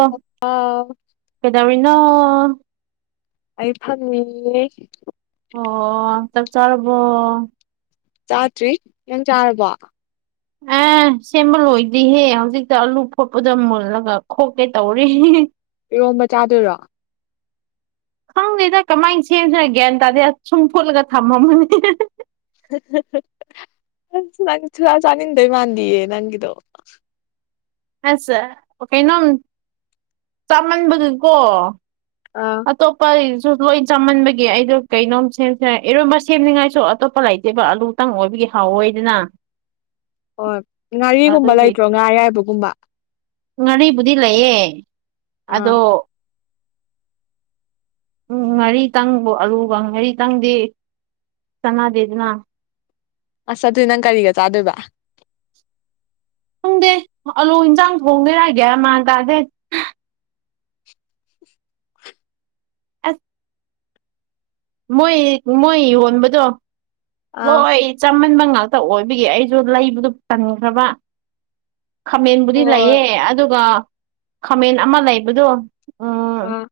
ꯑ ꯑꯥꯎ ꯀꯦꯗꯧꯔꯤꯅꯣ ꯑꯩ ꯐꯝꯃꯤꯌꯦ ꯑꯣ ꯆꯛꯆꯥꯔꯕꯣ ꯆꯥꯇ꯭ꯔꯤ ꯌꯥꯝ ꯆꯥꯔꯕꯣ ꯑꯥ ꯑꯦ ꯁꯦꯝꯕ ꯂꯣꯏꯗ꯭ꯔꯤꯍꯦ ꯍꯧꯖꯤꯛꯇ ꯑꯥꯂꯨ ꯐꯣꯠꯄꯗ ꯃꯨꯜꯂꯒ ꯈꯣꯛꯀꯦ ꯇꯧꯔꯤ ꯏꯔꯣꯝꯕ ꯆꯥꯗꯣꯏꯔꯣ [inaudible] ꯈꯪꯗꯦꯗ ꯀꯃꯥꯏꯅ ꯁꯦꯝꯁꯤꯅꯣ ꯒ꯭ꯌꯥꯟ ꯇꯥꯗꯦ ꯁꯨꯝ ꯐꯣꯠꯂꯒ ꯊꯝꯃꯝꯃꯅꯤ ꯍꯍꯍ ꯅꯪ ꯆꯨꯔ ꯆꯥꯅꯤꯗꯣꯏꯃꯥꯟꯗꯤꯑꯦ ꯅꯪꯒꯤꯗꯣ ꯑ ꯀꯩꯅꯣꯝ ꯆꯥꯃꯟꯕꯒꯤꯀꯣ ꯑꯥ ꯑꯇꯣꯄꯏ ꯁꯨ ꯂꯣꯏ ꯆꯥꯃꯟꯕꯒꯤ ꯑꯩꯗꯣ ꯀꯩꯅꯣꯝ ꯁꯦꯝꯁꯦ ꯏꯔꯣꯏꯕ ꯁꯦꯝꯅꯤꯡꯉꯥꯏꯁꯨ ꯑꯇꯣꯞꯄ ꯂꯩꯇꯦꯕ ꯑꯥꯂꯨꯇꯪ ꯑꯣꯏꯕꯒꯤ ꯍꯥꯎ ꯑꯣꯏꯗꯅ ꯍꯣꯏ ꯉꯥꯔꯤꯒꯨꯝꯕ ꯂꯩꯇ꯭ꯔꯣ ꯉꯥ ꯑꯌꯥꯏꯕꯒꯨꯝꯕ ꯉꯥꯔꯤꯕꯨꯗꯤ ꯂꯩꯌꯦ ꯑꯥ ꯑꯗꯣ ꯎꯝ ꯉꯥꯔꯤ ꯇꯪꯕꯨ ꯑꯂꯨꯕ ꯉꯥꯔꯤ ꯇꯪꯗꯤ ꯆꯥꯟꯅꯗꯦꯗꯅ ꯑꯁ ꯑꯗꯨ ꯅꯪ ꯀꯔꯤꯒ ꯆꯥꯗꯣꯏꯕ ꯈꯣꯡꯗꯦ ꯑꯂꯨ ꯏꯟꯁꯥꯡ ꯊꯣꯡꯗꯔꯥꯑꯒꯦ ꯃꯥꯟ ꯇꯥꯗꯦ ꯑꯁ ꯃꯣꯏ ꯃꯣꯏ ꯌꯣꯟꯕꯗꯣ ꯑꯥ ꯂꯣꯏ ꯆꯃꯟꯕ ꯉ ꯉꯥꯛꯇ ꯑꯣꯏꯕꯒꯤ ꯑꯩꯁꯨ ꯂꯩꯕꯗꯨ ꯆꯟꯈ꯭ꯔꯕ ꯈꯥꯃꯦꯟꯕꯨꯗꯤ ꯍꯣꯏ ꯂꯩꯌꯦ ꯑꯗꯨꯒ ꯈꯥꯃꯦꯟ ꯑꯃ ꯂꯩꯕꯗꯣ ꯎꯝ ꯑꯥ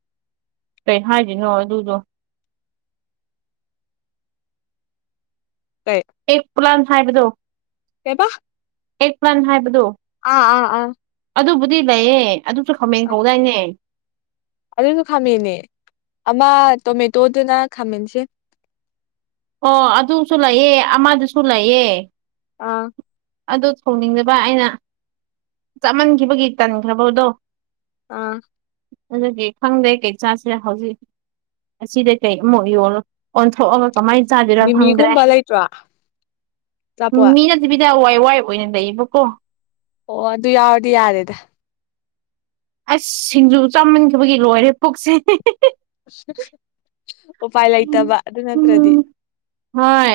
ꯀꯩ ꯍꯥꯏꯁꯤꯅꯣ ꯑꯗꯨꯗꯣ ꯇꯥꯏ ꯄꯨꯂꯥꯟ ꯍꯥꯏꯕꯗꯣ ꯀꯩꯕꯥ ꯑꯦꯛ ꯋꯥꯟ ꯍꯥꯏꯕꯗꯣ ꯑꯥ ꯑꯥ ꯑꯥ ꯑꯗꯨꯕꯨꯗꯤ ꯂꯩꯌꯦ ꯑꯗꯨꯁꯨ ꯈꯥꯃꯦꯟ ꯑꯥ ꯀꯧꯗꯥꯏꯅꯦ ꯑꯗꯨꯁꯨ ꯈꯥꯃꯅꯦ ꯑꯃ ꯇꯣꯃꯦꯇꯣꯗꯨꯅ ꯈꯥꯃꯟꯁꯦ ꯑꯣ ꯑꯗꯨꯁꯨ ꯂꯩꯑꯦ ꯑꯃꯗꯨꯁꯨ ꯂꯩꯑꯦ ꯑꯥ ꯑꯗꯨ ꯊꯣꯡꯅꯤꯡꯖꯕ ꯑꯩꯅ ꯆꯞꯃꯟꯈꯤꯕꯒꯤ ꯇꯟꯈ꯭ꯔꯕꯗꯣ ꯑꯥ ꯑꯗꯨꯗꯤ ꯈꯪꯗ꯭ꯔꯦ ꯀꯩ ꯆꯥꯁꯦ ꯍꯧꯖꯤꯛ ꯑꯁꯤꯗ ꯀꯩ ꯑꯃꯨꯛ ꯑꯣꯟꯊꯣꯛꯑꯒ ꯀꯃꯥꯏꯅ ꯆꯥꯕꯤꯔ ꯐꯪꯗ꯭ꯔꯦ ꯃꯤꯃꯤꯒꯨꯝꯕ ꯂꯩꯇ꯭ꯔꯣ ꯎ ꯑꯆꯥꯄꯣꯠ ꯃꯤꯅꯗꯤꯕꯤꯗꯏ ꯊꯋꯥꯏ ꯑꯣꯏꯅ ꯂꯩꯌꯦꯕꯀꯣ ꯑꯣ ꯑꯗꯨ ꯌꯥꯎꯔꯗꯤ ꯌꯥꯔꯦꯗ ꯑꯁ ꯁꯤꯡꯖꯨ ꯆꯥꯃꯟꯈꯤꯕꯒꯤ ꯂꯣꯏꯔꯦ ꯄꯨꯛꯁꯦ ꯎꯄꯥꯏ ꯂꯩꯇꯕ ꯑꯗꯨ ꯅꯠꯇ꯭ꯔꯗꯤ ꯍꯣꯏ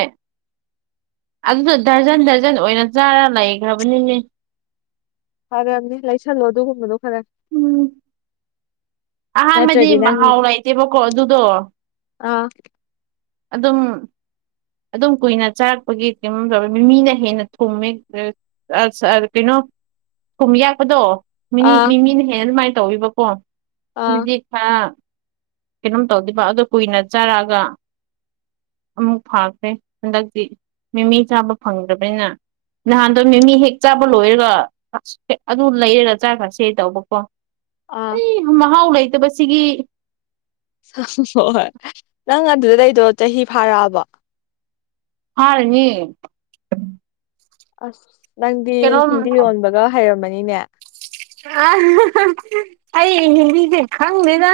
ꯑꯗꯨꯗꯣ ꯗꯔꯖꯟ ꯗꯔꯖꯟ ꯑꯣꯏꯅ ꯆꯥꯔ ꯂꯩꯈ꯭ꯔꯕꯅꯤꯅꯦ ꯐꯔꯝꯅꯦ ꯂꯩꯁꯜꯂꯣ ꯑꯗꯨꯒꯨꯝꯕꯗꯣ ꯈꯔꯦ ꯎꯝ ꯑꯍꯥꯟꯕꯗꯤ ꯃꯍꯥꯎ ꯂꯩꯇꯦꯕꯀꯣ ꯑꯗꯨꯗꯣ ꯑꯥ ꯑꯗꯨꯝ ꯑꯗꯨꯝ ꯀꯨꯏꯅ ꯆꯥꯔꯛꯄꯒꯤ ꯃꯤ ꯃꯤꯅ ꯍꯦꯟꯅ ꯊꯨꯝꯃꯦ ꯀꯩꯅꯣ ꯀꯨꯝ ꯌꯥꯛꯄꯗꯣ ꯃꯤꯅꯤ ꯑꯥ ꯃꯤꯃꯤꯅ ꯍꯦꯟꯅ ꯑꯗꯨꯃꯥꯏꯅ ꯇꯧꯋꯕꯀꯣ ꯑꯥ ꯑꯗꯨꯗꯤ ꯈꯔ ꯀꯩꯅꯣꯝ ꯇꯧꯗꯕ ꯑꯗꯨ ꯀꯨꯏꯅ ꯆꯥꯔꯛꯑꯒ ꯑꯃꯨꯛꯥ ꯍ ꯍꯟꯗꯛꯇꯤ ꯃꯤꯃꯤ ꯆꯥꯕ ꯐꯪꯗ꯭ꯔꯕꯅꯤꯅ ꯅꯍꯥꯟꯗꯣ ꯃꯤꯃꯤ ꯍꯦꯛ ꯆꯥꯕ ꯂꯣꯏꯔꯒ ꯑꯗꯨ ꯂꯩꯔꯒ ꯆꯥꯈ꯭ꯔꯁꯦ ꯇꯧꯕꯀꯣ ꯑꯥ ꯑꯩ ꯃꯍꯥꯎ ꯂꯩꯇꯕꯁꯤꯒꯤ ꯍꯣꯏ ꯍꯣꯏ ꯅꯪ ꯑꯗꯨꯗꯗꯩꯗꯣ ꯆꯍꯤ ꯐꯥꯔꯛꯑꯕ ꯑꯔꯅꯤ ꯑꯁ ꯅꯪꯗꯤ ꯍꯤꯟꯗꯤ ꯌꯣꯟꯕꯒ ꯍꯩꯔꯝꯃꯅꯤꯅꯦ ꯑ ꯑꯩ ꯍꯤꯟꯗꯤꯁꯦ ꯈꯪꯗꯦꯗ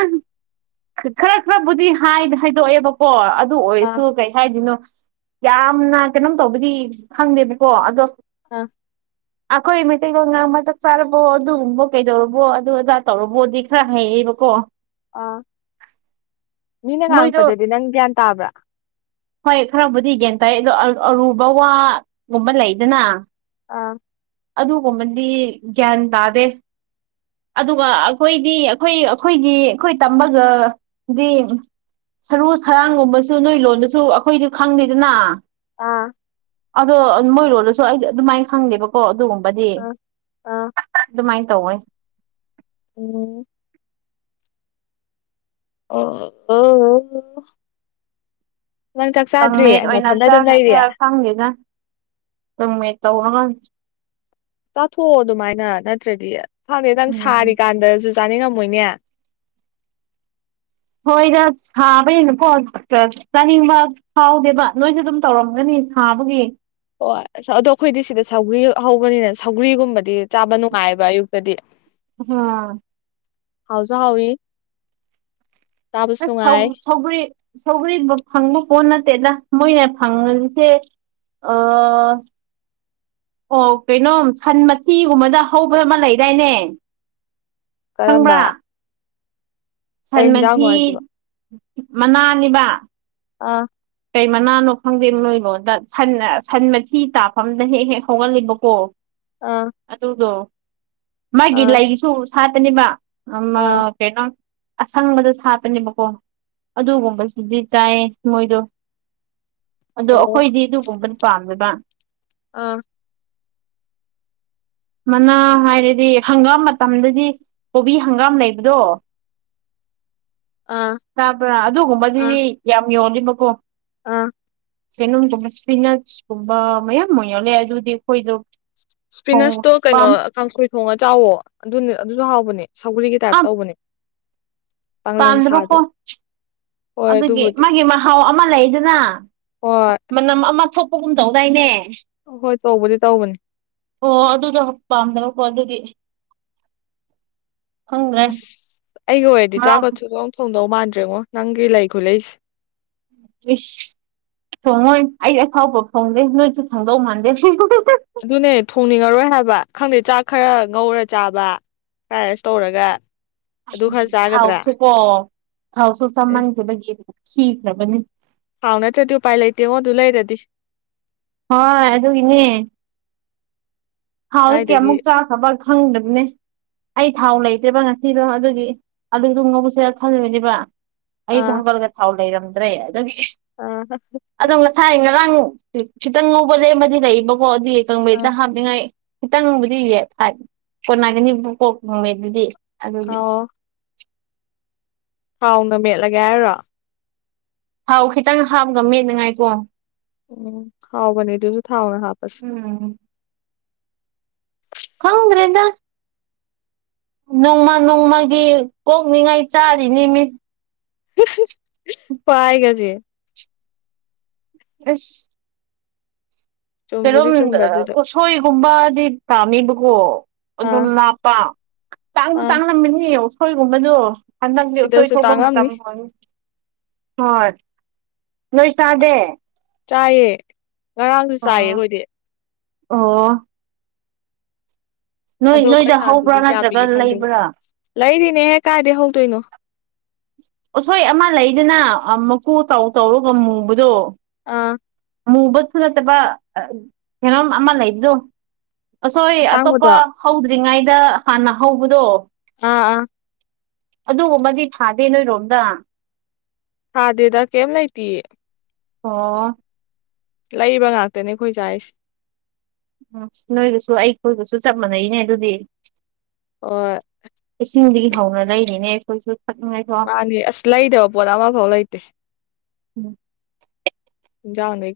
ꯈꯔ ꯈꯔꯕꯨꯗꯤ ꯍꯥꯏꯗꯣꯛꯑꯦꯕꯀꯣ ꯑꯗꯨ ꯑꯥ ꯑꯣꯏꯔꯁꯨ ꯀꯩ ꯍꯥꯏꯗꯣꯏꯅꯣ ꯌꯥꯝꯅ ꯀꯩꯅꯣꯝ ꯇꯧꯕꯗꯤ ꯈꯪꯗꯦꯕꯀꯣ ꯑꯗꯣ ꯑꯥ ꯑꯈꯣꯏ ꯏꯃꯤꯇꯤ ꯉ ꯃ ꯆ ꯆꯔꯣ ꯑꯗꯨꯒꯨꯝꯕꯣ ꯀꯩꯗꯧꯔꯕꯣ ꯑꯗꯨ ꯑꯗꯥ ꯇꯧꯔꯕꯣꯗꯤ ꯈꯔ ꯍꯩꯔꯕꯀꯣ ꯑ ꯃꯤꯅ ꯃꯣꯏꯗꯣ ꯉꯥꯡꯉꯛꯄꯗꯗꯤ ꯅꯪ ꯒ꯭ꯌꯥꯟ ꯇꯥꯕ꯭ꯔꯥ ꯑꯩ ꯑꯗꯣ ꯑꯔꯨꯕ ꯋꯥꯒꯨꯝꯕ ꯂꯩꯗꯅ ꯑꯥ ꯑꯗꯨꯒꯨꯝꯕꯗꯤ ꯒ꯭ꯌꯥꯟ ꯇꯥꯗꯦ ꯑꯗꯨꯒ ꯑꯩꯈꯣꯏꯗꯤ ꯑꯩꯈꯣꯏ ꯑꯩꯈꯣꯏꯒꯤ ꯑꯩꯈꯣꯏ ꯇꯝꯕꯒꯗꯤ ꯁꯔꯨ ꯁꯔꯥꯡꯒꯨꯝꯕꯁꯨ ꯅꯣꯏ ꯂꯣꯟꯗꯁꯨ ꯑꯩꯈꯣꯏꯁꯨ ꯈꯪꯗꯦꯗꯅ ꯑꯥ ꯑꯗꯣ ꯃꯣꯏꯔꯣꯜꯗꯁꯨ ꯑꯩꯗꯤ ꯑꯗꯨꯃꯥꯏꯅ ꯈꯪꯗꯦꯕꯀꯣ ꯑꯗꯨꯒꯨꯝꯕꯗꯤ ꯑꯥ ꯑꯥ ꯑꯗꯨꯃꯥꯏꯅ ꯇꯧꯋ‌ꯦ ꯎꯝ ꯑꯣ ꯑ [unintelligible] ꯀꯪꯃꯦꯠ ꯑꯣꯏꯅ ꯆꯥꯒ꯭ꯔꯁꯤꯔ ꯈꯪꯗꯦꯗ ꯀꯥꯡꯃ‌ꯦꯠ ꯇꯧꯔꯒ ꯆꯥꯊꯣꯛꯑꯣ ꯑꯗꯨꯃꯥꯏꯅ ꯅꯠꯇ꯭ꯔꯗꯤ ꯈꯪꯗ‌ꯦ ꯎꯝ ꯁꯥꯔꯤꯀꯥꯟꯗꯁꯨ ꯆꯥꯅꯤꯡꯉꯝꯃꯣꯏꯅꯦ ꯍꯣꯏꯗ ꯁꯥꯕꯅꯤꯅꯀꯣ ꯆꯥꯅꯤꯡꯕ ꯐꯥꯎꯗꯦꯕ ꯅꯣꯏꯁꯨ ꯑꯗꯨꯝ ꯇꯧꯔꯝꯒꯅꯤ ꯁꯥꯍꯕꯒꯤ ꯍꫭꯏ ꯑꯁ ꯑꯗꯣ ꯑꯩꯈꯣꯏꯁꯤꯗ ꯁꯧꯒ꯭ꯔꯤ ꯍꯧꯕꯅꯤꯅ ꯁꯧꯒ꯭ꯔꯤꯒꯨꯝꯕꯗꯤ ꯆꯥꯕ ꯅꯨꯡꯉꯥꯏꯑꯕ ꯑꯌꯨꯛꯇꯗꯤ ꯎꯝ ꯍꯥꯎꯖꯣ ꯍꯥꯎꯏ ꯑꯁ ꯍꯩ ꯁꯒꯔꯤ ꯁꯒꯔꯤ ꯐꯪꯅ‌ꯦ ꯄꯣꯟ ꯅꯠꯇꯦꯗ ꯃꯣꯏꯅ ꯐꯪꯉꯜꯂꯤꯁꯦ ꯑ ꯑꯣ ꯀꯩꯅꯣ ꯁꯟ ꯃꯊꯤꯒꯨꯝꯕꯗ ꯍꯧꯕ ꯑꯃ ꯂꯩꯗꯥꯏꯅꯦ ꯀꯔꯝꯕ ꯀꯩ ꯍꯤꯟꯖꯥꯡꯅꯣ ꯁꯟꯃꯊꯤ ꯍꯥꯏꯁꯤꯕꯣ ꯃꯅꯥꯅꯤꯕ ꯑꯥ ꯀꯩ ꯃꯅꯥꯅꯣ ꯈꯪꯗꯦ ꯅꯣꯏꯕꯣꯗ ꯁꯟ ꯁꯟ ꯃꯊꯤ ꯇꯥꯐꯝꯗ ꯍꯦꯛ ꯍꯦꯛ ꯍꯧꯒꯜꯂꯤꯕꯀꯣ ꯑꯥ ꯑꯗꯨꯗꯣ ꯃꯥꯒꯤ ꯑꯥ ꯂꯩꯁꯨ ꯁꯥꯠꯇꯅꯦꯕ ꯑꯃ ꯑꯥ ꯀꯩꯅꯣ ꯑꯁꯪꯕꯗ ꯁꯥꯠꯄꯅꯦꯕꯀꯣ ꯑꯗꯨꯒꯨꯝꯕꯁꯨꯗꯤ ꯆꯥꯏꯌꯦ ꯃꯣꯏꯗꯣ ꯑꯗꯣ ꯑꯣ ꯑꯩꯈꯣꯏꯗꯤ ꯑꯗꯨꯒꯨꯝꯕꯗꯤ ꯄꯥꯝꯃꯦꯕ ꯑꯥ ꯃꯅꯥ ꯍꯥꯏꯔꯗꯤ ꯍꯪꯒꯥꯝ ꯃꯇꯝꯗꯗꯤ ꯀꯣꯕꯤ ꯍꯪꯒꯥꯝ ꯂꯩꯕꯗꯣ ꯑꯥ ꯇꯕ꯭ꯔꯥ ꯑꯗꯨꯒꯨꯝꯕꯗꯨꯗꯤ ꯑꯥ ꯌꯥꯝ ꯌꯣꯜꯂꯤꯕꯀꯣ ꯑꯥ ꯆ‌ꯦꯡꯒꯨꯝꯕꯁꯤꯅ ꯁꯨꯡꯕ ꯃꯌꯥꯝ ꯃꯌꯜꯂ ꯑꯗꯨꯗꯤ ꯑꯩꯈꯣꯏꯗꯣ ꯊꯣꯡꯕ ꯏꯁꯄꯤꯅꯁꯇꯣ ꯀꯩꯅꯣ ꯄꯥꯝ ꯀꯥꯡꯁꫭ ꯊꯣꯡꯉ ꯆꯥꯎꯋꯣ ꯑꯗꯨ ꯑꯗꯨꯁꯨ ꯍꯥꯎꯕꯅꯦ ꯁꯧꯒꯔꯤꯒꯤ ꯇꯥꯏꯞ ꯇꯧꯕꯅꯦ ꯄꯥꯡꯂꯪ ꯁꯥꯗꯣ ꯄꯟꯗꯕꯀꫭ ꯍꯣꯏ ꯑꯗꯨꯒꯤ ꯑꯗꯨꯕꯨꯗꯤ ꯃꯥꯒꯤ ꯃꯍꯥꯎ ꯑꯃ ꯂꯩꯗꯅ ꯍꯣꯏ ꯃꯅꯝ ꯑꯃ ꯊꯣꯛ ꯍꫭꯛꯀꯨꯝ ꯇꯧꯗꯥꯏꯅꯦ ꯍꯣꯏ ꯇꯧꯕꯗꯤ ꯇꯧꯕꯅꯦ ꯑꯣ ꯑꯗꯨꯗꯣ ꯄꯥꯝꯗꯕ ꯍꯣ ꯑꯗꯨꯗꯤ ꯈꯪꯗ꯭ꯔꯦ ꯑꯁ ꯑꯩꯒꯤ ꯑꯣꯏꯔꯗꯤ ꯃꯔꯥꯎ ꯆꯥꯛꯀ ꯁꯨꯡꯊꫭꯡ ꯊꯣꯡꯗꯧ ꯃꯥꯟꯗ꯭ꯔꯦꯉꯣ ꯅꯪꯒꯤ ꯂꯩ ꯈꯨꯂꯩꯁꯦ ꯏꯁ ꯊꯣꯡꯉꯣꯏ ꯑꯩ ꯑꯐꯥꯎꯕ ꯐꯣꯡꯗꯦ ꯅꯣꯏꯁꯨ ꯊꫭꯡꯗꯧ ꯃꯥꯟꯗꯦ ꯑꯗꯨꯅꯦ ꯊꯣꯡꯅꯤꯡꯉꯔꯣꯏ ꯍꯥꯏꯕ ꯈꯪꯗꯦ ꯆꯥꯛ ꯈꯔ ꯉꯧꯔ ꯆꯥꯕ ꯐ꯭ꫪꯥꯏꯔꯥꯁ ꯇꯧꯔꯒ ꯑꯗꯨ ꯈꯔ ꯆꯥꯒꯗ꯭ꯔꯥ ꯊꯥꯎꯁꯨꯀꯣ ꯊꯥꯎꯁꯨ ꯆꯃꯟꯈꯤꯕꯒꯤ ꯈ꯭ꯔꯤꯈꯕꯅꯤ ꯍꯥꯎꯅꯠꯇ ꯎ ꯄꯥꯏ ꯂꯩꯇꯦ ꯑꯣ ꯑꯗꯨ ꯂꯩꯔꯗꯤ ꯍꯣꯏ ꯑꯗꯨꯒꯤꯅꯦ ꯊꯥꯎꯗꯤ ꯀꯥꯏꯗꯒꯤ ꯀꯌꯥꯃꯨꯛ ꯆꯥꯈꯕ ꯈꯪꯗꯕꯅꯦ ꯑꯩ ꯊꯥꯎ ꯂꯩꯇ꯭ꯔꯦꯕ ꯉꯁꯤꯗꯣ ꯑꯗꯨꯒꯤ ꯑꯗꯨꯗꫭ ꯉꯧꯁꯔ ꯈꯜꯂꯕꯅꯦꯕ ꯑꯩꯗꫭ ꯑꯥ ꯍꯧꯒꯠꯂꯒ ꯊꯥꯎ ꯂꯩꯔꯝꯗ꯭ꯔꯦ ꯑꯗꯨꯒꯤ ꯑꯥ ꯑꯗꯣ ꯉꯁꯥꯏ ꯉ ꯉꯔꯥꯡ ꯈꯤꯇꯪ ꯉꯧꯕ ꯂꯦꯝꯕꯗꯤ ꯂꯩꯕꯀꯣ ꯑꯗꯨꯗꯤ ꯑꯥ ꯀꯪꯕꯩꯦꯇ ꯍꯥꯞꯅꯤꯡꯉꯥꯏ ꯈꯤꯇꯪꯕꯨꯗꯤꯌꯦ ꯐꯥꯏ ꯀꯣꯟꯅꯒꯅꯤꯕꯨꯀꯣ ꯀꯥꯡꯃꯦꯠ ꯑꯗꯨꯗꯤ ꯑꯗꯨꯅꯦ ꯍꯥꯎꯅ ꯃꯦꯠꯂꯒꯦ ꯍꯥꯏꯔꯣ ꯊꯥꯎ ꯈꯤꯇꯪ ꯍꯥꯝꯒ ꯃꯠꯅꯉꯥꯏꯀꯣ ꯎꯝ ꯍꯥꯎꯕꯅꯤꯗꯁꯨ ꯊꯥꯎ ꯍꯥꯄꯁ‌ꯦ ꯎꯝ ꯈꯪ꯭ꯔꯦꯗ ꯅꯣꯡꯃ ꯅꯣꯡꯃꯒꯤ ꯀꯣꯛꯅꯤꯉꯥꯏ ꯆꯥꯔꯤꯅꯤ ꯃꯤꯠ ꯄꯥꯏꯒꯦꯁꯦ ꯑꯁ ꯆꯨꯝꯕꯨꯗꯤ ꯀꯝ ꯆꯨꯝꯕ ꯑꯗꯨꯗꯣ ꯎꯁꯣꯏꯒꯨꯝꯕꯗꯤ ꯄꯥꯝꯃꯤꯕꯀꯣ ꯑꯗꯨꯝ ꯑꯥ ꯂꯥꯞꯄ ꯇꯥꯡꯁꯨ ꯑꯥ ꯇꯥꯡꯂꯝꯃꯤꯅꯤ ꯎꯁꯣꯏꯒꯨꯝꯕꯗꯣ ꯍꯟꯗꯛꯗꯤ ꯎꯁꯣꯏ ꯁꯤꯗꯁꯨ ꯁꯣꯛꯄ ꯃꯇꯝ ꯇꯥꯡꯉꯝꯅꯤ ꯍ ꯍꯣꯏ ꯅꯣꯏ ꯆꯥꯗꯦ ꯆꯥꯏꯌꯦ ꯉꯔꯥꯡꯁꯨ ꯆꯥꯏꯌꯦ ꯑꯣ ꯑꯩꯈꯣꯏꯗꯤ ꯑꯣ ꯅꯣꯏ ꯑꯗꯣ ꯅꯣꯏꯗ ꯍꯧꯕ꯭ꯔꯥ ꯄꯩꯁꯥꯗꯨꯗꯤ ꯀꯌꯥ ꯅꯠꯇ꯭ꯔꯒ ꯄꯤꯒꯦ ꯈꯪꯗꯦꯕ ꯂꯩꯕ꯭ꯔꯥ ꯂꯩꯔꯤꯅꯦꯍꯦ ꯀꯥꯏꯗ ꯍꯧꯗꯣꯏꯅꯣ ꯎꯁꯣꯏ ꯑꯃ ꯂꯩꯗꯅ ꯃꯀꯨ ꯆꯥꯎꯧ ꯆꯥꯎꯧꯔꯒ ꯃꯨꯕꯗꯣ ꯑꯥ ꯃꯨꯕꯁꯨꯨ ꯅꯠꯇꯕ ꯀꯦꯩꯅꯣꯝ ꯑꯃ ꯂꯩꯕꯗꯣ ꯑꯁꯣꯏ ꯑꯁꯥꯡꯕꯗꯣ ꯑꯇꯣꯞꯄ ꯑꯥ ꯍꯧꯗ꯭ꯔꯤꯉꯩꯗ ꯍꯥꯟꯅ ꯍꯧꯕꯗꯣ ꯑꯥ ꯑꯥ ꯑꯗꯨꯒꯨꯝꯕꯗꯤ ꯊꯥꯗꯦ ꯅꯣꯏꯔꯣꯝꯗ ꯍꯥꯥ ꯗꯦꯗꯥ ꯀꯦꯝ ꯂꯥꯛꯇ ꯑꯣ ꯂꯩꯕ ꯉꯥꯛꯇꯅꯦ ꯑꯩꯈꯣꯏ ꯆꯔꯤꯁꯦ ꯎꯝ ꯅꯣꯏꯒꯁꯨ ꯑꯩꯈꯣꯏꯒꯁꯨ ꯆꯞ ꯃꯥꯟꯅꯩꯅꯦ ꯑꯗꯨꯗꯤ ꯍꯣꯏ ꯆꯤꯡꯗꯒꯤ ꯍꯧꯅ ꯂꯩꯔꯤꯅꯦ ꯑꯩꯈꯣꯏꯁꯨ ꯊꯛꯅꯤꯡꯉꯥꯏꯀꯣ ꯃꯥꯅꯤ ꯑꯁ ꯂꯩꯗꯕ ꯄꯣꯠ ꯑꯃꯐꯥꯎ ꯂꯩꯇꯦ ꯎꯝ ꯌꯥꯅ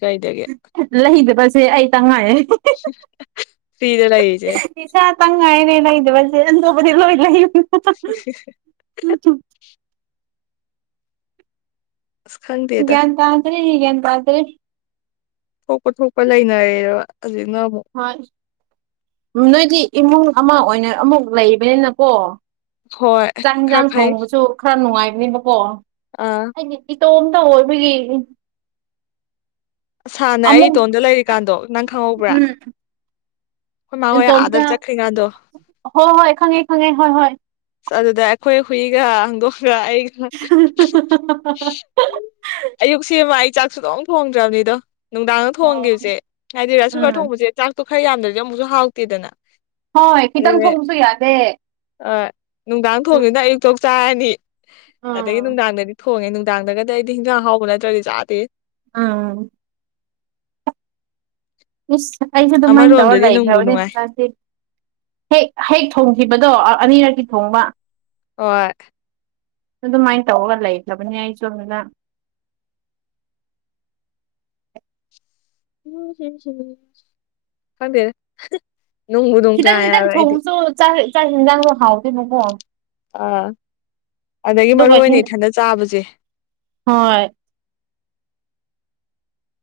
ꯂꯩꯗꯕꯁꯦ ꯑꯩ ꯇꯉꯥꯏ ꯐꯤꯗ ꯂꯩꯏꯁꯦ ꯇꯪ ꯉꯥꯏꯅꯦ ꯅꯩꯗꯕꯁꯦꯗꯧꯕꯗꯤ ꯂꯣꯏ ꯂꯩ [inaudible] ꯑꯁ ꯒꯤ ꯈꯪꯗꯦꯗ ꯌꯥ ꯇꯗꯔꯤ ꯍꯒ ꯇꯥꯇ꯭ꯔꯤ ꯊꯣꯛꯄ ꯊꯣꯛꯄ ꯂꯩꯅꯔꯦꯔ ꯍꯣꯏ ꯅꯣꯏꯗꯤ ꯏꯃꯨꯡ ꯑꯃ ꯑꯣꯏꯅ ꯑꯃꯨꯛ ꯂꯩꯕꯅꯤꯅꯀꯣ ꯍꯣꯏ ꯆꯥꯛ ꯈꯔ ꯌꯦꯟꯁꯥꯡ ꯐꯩ ꯊꯣꯡꯕꯁꯨ ꯈꯔ ꯅꯨꯡꯉꯥꯏꯕꯅꯦꯕꯀꯣ ꯑꯥ ꯇꯣꯝꯗ ꯍꯧꯔꯕꯤ ꯀ ꯁꯥꯅꯦ ꯑꯩ ꯏꯇꯣꯝꯗ ꯂꯩꯔꯤꯀꯥꯟꯗꯣ ꯅꯪ ꯈꯪꯍꯧꯕ꯭ꯔꯥ ꯑꯩꯈꯣꯏ ꯃꯥ ꯍꯣꯏ ꯑꯥꯗ ꯇꯣꯝꯀ ꯆꯠꯈ꯭ꯔꯤꯀꯥꯟꯗꯣ ꯍꯣꯏ ꯍꯣꯏ ꯈꯪꯉꯦ ꯈꯪꯉꯦ ꯍꯣꯏ ꯍꯣꯏ ꯑꯗꯨꯗ ꯑꯩꯈꯣꯏ ꯍꯨꯏꯒ ꯍꯪꯗꯣꯛ ꯑꯌꯨꯛ ꯁꯤ ꯋꯥꯏ ꯆꯥꯛꯁꯨ ꯂꯣꯡ ꯊꯣꯡꯗ꯭ꯔꯕꯅꯤꯗꯣ ꯅꯨꯡꯗꯥꯡ ꯊꯣꯡꯈꯤꯕꯁꯦ ꯍꯥꯏꯗꯤ ꯔꯁ ꯁꯨꯒꯔ ꯎꯝ ꯊꯣꯡꯕꯁꯦ ꯆꯥꯛ ꯇꯣ ꯈꯔ ꯌꯥꯝꯗ꯭ꯔꯗꯤꯦ ꯑꯃꯨꯛꯁꯨ ꯍꯥꯎꯇꯦꯗꯅ ꯍꯣꯏ ꯈꯤꯇꯪ ꯑꯗꯨꯅꯦ ꯊꯣꯡꯁꯨ ꯌꯥꯗꯦ ꯑꯥ ꯅꯨꯡꯗꯥꯡ ꯎꯝ ꯊꯣꯝꯁꯤꯅ ꯑꯌꯨꯛꯛꯇ ꯆꯥꯔꯅꯤ ꯑꯗꯒꯤ ꯎꯝ ꯅꯨꯡꯗꯥꯡꯗꯗꯤ ꯊꯣꯡꯉꯦ ꯅꯨꯡꯗꯥꯡꯗꯒꯗꯤ ꯑꯩꯗꯤ ꯍꯤꯟꯖꯥꯡ ꯍꯥꯎꯕ ꯅꯠꯇ꯭ꯔꯗꯤ ꯆꯥꯗꯦ ꯑꯥ [inaudible] ꯑꯩꯁꯨ ꯑꯗꯨꯃꯥꯏꯅ ꯇꯧꯔ ꯑꯃꯔꯣꯝꯗꯗꯤ ꯅꯨꯡꯕꯨ ꯂꯩꯈ꯭ꯔꯕꯅꯦ ꯅꯨꯡꯉꯥꯏ ꯆ ꯍꯦꯛ ꯍꯦꯛ ꯊꯣꯡꯈꯤꯕꯗꯣ ꯑꯅꯤꯔꯛꯀꯤ ꯊꯣꯡꯕ ꯑꯣ ꯑꯗꯨꯃꯥꯏꯅ ꯇꯧꯔꯒ ꯂꯩꯈꯕꯅꯦ ꯑꯩꯁꯨꯣꯃꯤꯗ [inaudible] ꯀꯪꯗꯔ ꯈꯤꯇꯪ ꯈꯤꯇꯪ ꯊꯣꯡꯁꯨ ꯆꯥꯛ ꯆꯥꯛ ꯌꯦꯟꯖꯥꯡꯁꯨ ꯍꯥꯎꯗꯣꯏꯅꯀꯣ ꯑꯥ ꯑꯗꯒꯤ ꯃꯔꯨ ꯑꯗꯨꯒ ꯑꯣꯏꯅ ꯍꯤꯟ ꯏꯊꯟꯗ ꯆꯥꯕꯁꯦ [unintelligible]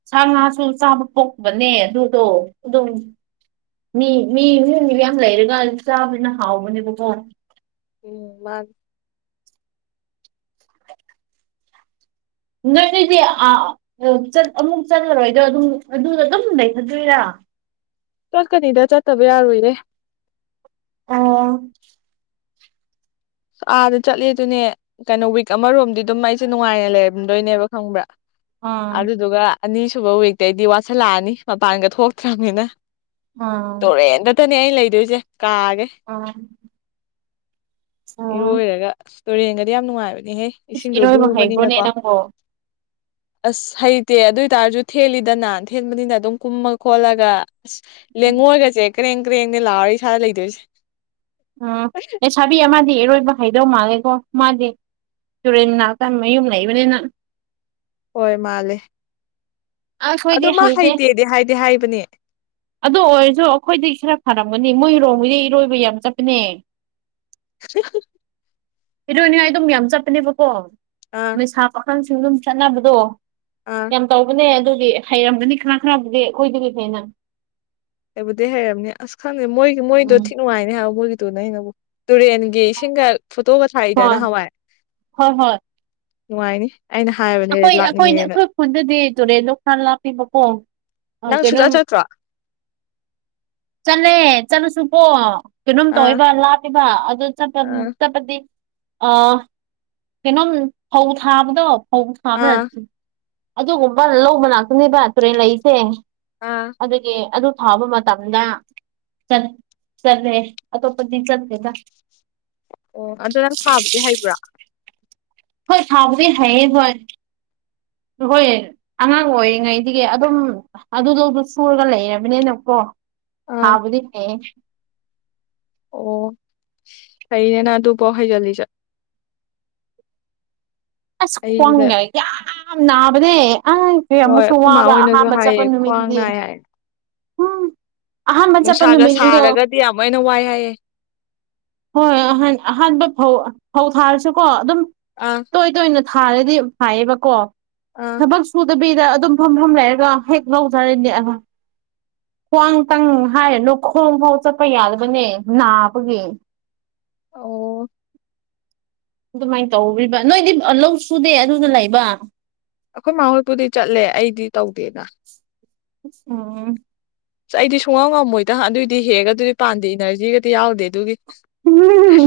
ꯁꯥ ꯉꯥꯁꯨ ꯆꯥꯕ ꯄꯣꯛꯄꯅꯦ ꯑꯗꯨꯗꯣ ꯑꯗꯨꯝ ꯃꯤ ꯃꯤ ꯃꯤꯏꯅꯤꯕ ꯌꯥꯝ ꯂꯩꯔꯒ ꯆꯥꯕꯅꯤꯅ ꯍꯥꯎꯕꯅꯦꯕ ꯐꯣꯟ ꯎꯝ ꯃꯥ ꯅꯣꯏ ꯅꯣꯏꯗꯤ ꯑꯃꯨꯛ ꯆꯠꯂꯔꯣꯏꯗꯣ ꯑꯗꯨꯝ ꯑꯗꯨꯗ ꯑꯗꯨꯝ ꯂꯩꯊꯗꯣꯏꯔꯥ [inaudible] ꯆꯠꯀꯅꯤꯗ ꯆꯠꯇꯕ ꯌꯥꯔꯣꯏꯔꯦ ꯑ ꯑꯥꯗ ꯆꯠꯂꯦ ꯑꯗꯨꯅꯦ ꯀꯩꯅꯣ ꯋꯤꯛ ꯑꯃꯔꯣꯝꯗꯤ ꯑꯗꯨꯝ ꯑꯩꯁꯦ ꯅꯨꯡꯉꯥꯏꯅ ꯂꯩꯔꯝꯗꯣꯏꯅꯦꯕ ꯈꯪꯕ꯭ꯔꯥ ꯑꯥ ꯑꯗꯨꯗꯨꯒ ꯑꯅꯤꯁꯨꯕ ꯋꯤꯛꯇꯇꯩꯒꯤꯗꯤ ꯋꯥꯠꯁꯤꯜꯂꯛꯑꯅꯤ ꯃꯄꯥꯟꯒ ꯊꯣꯛꯇ꯭ꯔꯕꯅꯤꯅ ꯑꯥ ꯛꯇꯅꯦ ꯑꯩꯅ ꯂꯩꯗꯣꯏꯁꯦ ꯀꯥꯒꯦ ꯑꯥ ꯑꯣ ꯏꯔꯣꯏꯔꯒ ꯇꯨꯔꯦꯟꯒꯗꯤ ꯌꯥꯝ ꯅꯨꯡꯉꯥꯏꯕꯅꯦꯍꯦ ꯏꯁ ꯏꯁꯤꯡꯗꯣ ꯏꯔꯣꯏꯕ ꯍꯩꯕ꯭ꯔꯣꯅꯦ ꯂꯨꯕꯅꯤꯅꯀꯣ ꯅꯪꯕꯣ ꯑꯁ ꯍꯩꯇꯦ ꯑꯗꯨ ꯑꯣꯏ ꯇꯔꯁꯨ ꯊꯦꯜꯂꯤꯗꯅ ꯊꯦꯟꯕꯅꯤꯅ ꯑꯗꯨꯝ ꯀꯨꯝꯃ ꯈꯣꯠꯂꯒ ꯑꯁ ꯂꯦꯡꯉꯣꯏꯒꯁꯦ ꯀꯔꯦꯡ ꯀꯔꯦꯡꯅꯦ ꯂꯥꯛꯑꯣꯔ ꯏꯁꯥꯗ ꯂꯩꯗꯣꯏꯁꯦ ꯑ ꯁꯥꯕꯤ ꯑ ꯗꯤ ꯏꯔꯣꯏꯕ ꯍꯥꯏꯩꯗꯧ ꯃꯥꯜꯂꯦꯀꯣ ꯃꯥꯗꯤ ꯇꯨꯔꯦꯟ ꯅꯥꯛꯇ ꯃꯌꯨꯝ ꯂꯩꯕꯅꯤꯅ ꯍꯣꯏ ꯃꯥꯂꯦ ꯑ ꯑꯩꯈꯣꯏꯗꯤ ꯍꯩꯗꯦ ꯍꯥꯏꯗꯤ ꯍꯥꯏꯕꯅꯦ ꯑꯗꯨ ꯑꯣꯏꯔꯁꯨ ꯑꯩꯈꯣꯏꯗꯤ ꯈꯔ ꯐꯔ ꯈꯒꯅꯤ ꯃꯣꯏꯔꯣꯝꯒꯤꯗꯤ ꯏꯔꯣꯏꯕ ꯌꯥꯝ ꯆꯠꯄꯅꯦ [unintelligible] ꯏꯔꯣꯏꯅꯦꯉꯥꯏ ꯑꯗꯨꯝ ꯌꯥꯝ ꯆꯠꯄꯅꯦꯕꯀꯣ ꯑꯥ ꯂꯩꯩꯁꯥ ꯄꯥꯈꯪꯁꯤꯡ ꯑꯗꯨꯝ ꯆꯠꯅꯕꯗꯣ ꯑꯥ ꯌꯥꯝ ꯇꯧꯕꯅꯦ ꯑꯗꯨꯗꯤ ꯍꯩꯔꯝꯒꯅꯤ ꯈꯅꯥ ꯈꯔꯕꯨꯗꯤ ꯑꯩꯈꯣꯏꯗꯨꯗꯤ ꯐꯩꯅ ꯑꯩꯕꯨꯗꯤ ꯍꯩꯔꯕꯝꯅꯤ ꯑꯁ ꯈꯪꯗꯦ ꯃꯣꯏꯒꯤ ꯃꯣꯏꯗꯣ ꯎꯝ ꯊꯤ ꯅꯨꯡꯉꯥꯏꯅꯦ ꯍꯥꯏꯕ ꯃꯣꯏꯒꯤꯗꯨꯣ ꯅ ꯑꯩꯅꯕꯨ ꯇꯨꯔꯦꯟꯒꯤ ꯏꯁꯤꯡꯒ ꯐꯣꯇꯣꯒ ꯊꯥꯏꯗꯅ ꯍꯣꯏ ꯍꯋꯥꯏ ꯍꯣꯏ ꯍꯣꯏ ꯅꯨꯡꯉꯥꯏꯅꯤ ꯑꯩꯅ ꯍꯥꯏꯕꯅꯦ ꯑꯩꯈꯣꯏ ꯑꯩꯈꯣꯏ ꯂꯥꯛꯅꯤꯡꯉꯦꯅ ꯑꯩꯈꯣꯏ ꯈꯨꯟꯗꯗꯤ ꯇꯨꯔꯦꯟ ꯂꯣꯛꯀꯥꯟ ꯂꯥꯛꯄꯤꯕꯀꯣ ꯅꯪ ꯁꯨꯖꯥ ꯆꯠꯇ꯭ꯔꯣ ꯆꯂꯦ ꯆꯠꯂꯨꯁꯨꯕꯣ ꯀꯩꯅꯝ ꯑꯥ ꯇꯧꯏꯕ ꯂꯥꯛꯄꯤꯕ ꯑꯗꯨꯠꯄ ꯑꯥ ꯆꯠꯄꯗꯤ ꯑ ꯀꯩꯅꯣꯝ ꯐꯧ ꯊꯥꯕꯗꯣ ꯐꯧ ꯊꯥꯕ꯭ꯔꯥ ꯑꯥ ꯑꯗꯨ ꯑꯗꯨꯒꯨꯝꯕ ꯂꯧꯕ ꯉꯥꯛꯇꯅꯦꯕ ꯇꯨꯔꯦꯟ ꯂꯩꯁꯦ ꯑꯥ ꯑꯗꯨꯗꯒꯤ ꯑꯗꯨ ꯊꯥꯕ ꯃꯇꯝ ꯆꯠ ꯆꯠꯂꯦ ꯑꯇꯣꯞꯄꯗꯤ ꯆꯠꯂꯦꯗ ꯑꯣ ꯑꯗꯨ ꯅꯪ ꯊꯥꯕꯁꯦ ꯍꯩꯕ꯭ꯔꯥ ꯍꯣꯏ ꯊꯥꯎꯣꯏ ꯍꯥꯏꯌꯦꯕ ꯍꯣꯏ ꯑꯉꯥꯡ ꯑꯣꯏꯔꯤꯉꯩꯗꯒꯤ ꯑꯗꯨꯝ ꯑꯗꯨꯗꯧꯗꯨ ꯁꯨꯔꯒ ꯂꯩꯔꯕꯅꯤꯅꯀꯣ ꯑꯥ ꯍꯥꯥꯕꯗꯤ ꯐꯩꯌꯦ ꯑꯣ ꯐꯅꯦꯅ ꯑꯗꯨꯕꯣ ꯍꯩꯖꯤꯜꯂꯤꯁꯠ ꯑꯁ ꯑꯩꯁꯤꯗ ꯈ꯭ꯋꯥꯣꯡꯉꯦ ꯌꯥꯝ ꯅꯥꯕꯅꯦ ꯑꯩꯪ ꯀꯩ ꯍꯣꯏ ꯑꯃꯨꯛꯁꯨ ꯑꯩꯈꯣꯏ ꯃꯥ ꯋꯥꯕ ꯍꯣꯏꯅꯁꯨ ꯑꯍꯥꯟꯕ ꯆꯠꯄ ꯍꯥꯏꯌꯦ ꯈ꯭ꯋꯥꯡ ꯅꯨꯃꯤꯠꯇꯗꯤ ꯅꯥꯏ ꯍꯥꯏ ꯅꯨꯡꯁꯥꯒ ꯁꯥꯔꯒꯗꯤ ꯌꯥꯝꯅ ꯋꯥꯏ ꯍꯥꯏꯌꯦ ꯍꯣꯏ ꯍꯣꯏꯍ ꯑꯍꯥꯟꯕ ꯐꯧ ꯐꯧ ꯊꯥꯔꯁꯨꯀꯣ ꯑꯗꯨꯝ ꯑꯥ ꯇꯣꯏ ꯇꯣꯏꯅ ꯊꯥꯔꯗꯤ ꯍꯥꯏꯌꯦꯕꯀꯣ ꯑꯥ ꯊꯕꯛ ꯁꯨꯗꯕꯤ ꯁꯤꯗ ꯑꯗꯨꯝ ꯐꯝꯐꯝ ꯂꯩꯔꯒ ꯍꯦꯛ ꯂꯧꯖꯔꯅꯦ ꯑ ꯈ꯭ꯋꯥꯡ ꯇꯪ ꯍꯥꯏꯔꯅꯨ ꯈꯣꯡ ꯐꯥꯎ ꯆꯠꯄ ꯌꯥꯗꯕꯅꯦ ꯅꯥꯕꯒꯤ ꯑꯣ ꯑꯗꯨꯃꯥꯏꯅ ꯇꯧꯔꯤꯕ ꯅꯣꯏꯗꯤ ꯂꯧ ꯁꯨꯗꯦ ꯑꯗꯨꯗ ꯂꯩꯕ ꯑꯩꯈꯣꯏ ꯃꯥ ꯍꯣꯏꯄꯨꯗꯤ ꯆꯠꯂꯦ ꯑꯩꯗꯤ ꯇꯧꯗꯦꯅ ꯑꯆꯥꯥ ꯑꯁ ꯑꯩꯗꯤ ꯁꯨꯡꯉꯝ ꯉꯝꯃꯣꯏꯗꯪ ꯑꯗꯨꯑꯣꯏꯗꯤ ꯍꯦꯛꯒ ꯑꯗꯨꯗꯤ ꯄꯥꯟꯗꯦ ꯏꯅꯔꯖꯤꯒꯗꯤ ꯌꯥꯎꯗꯦ ꯑꯗꯨꯒꯤ ꯍ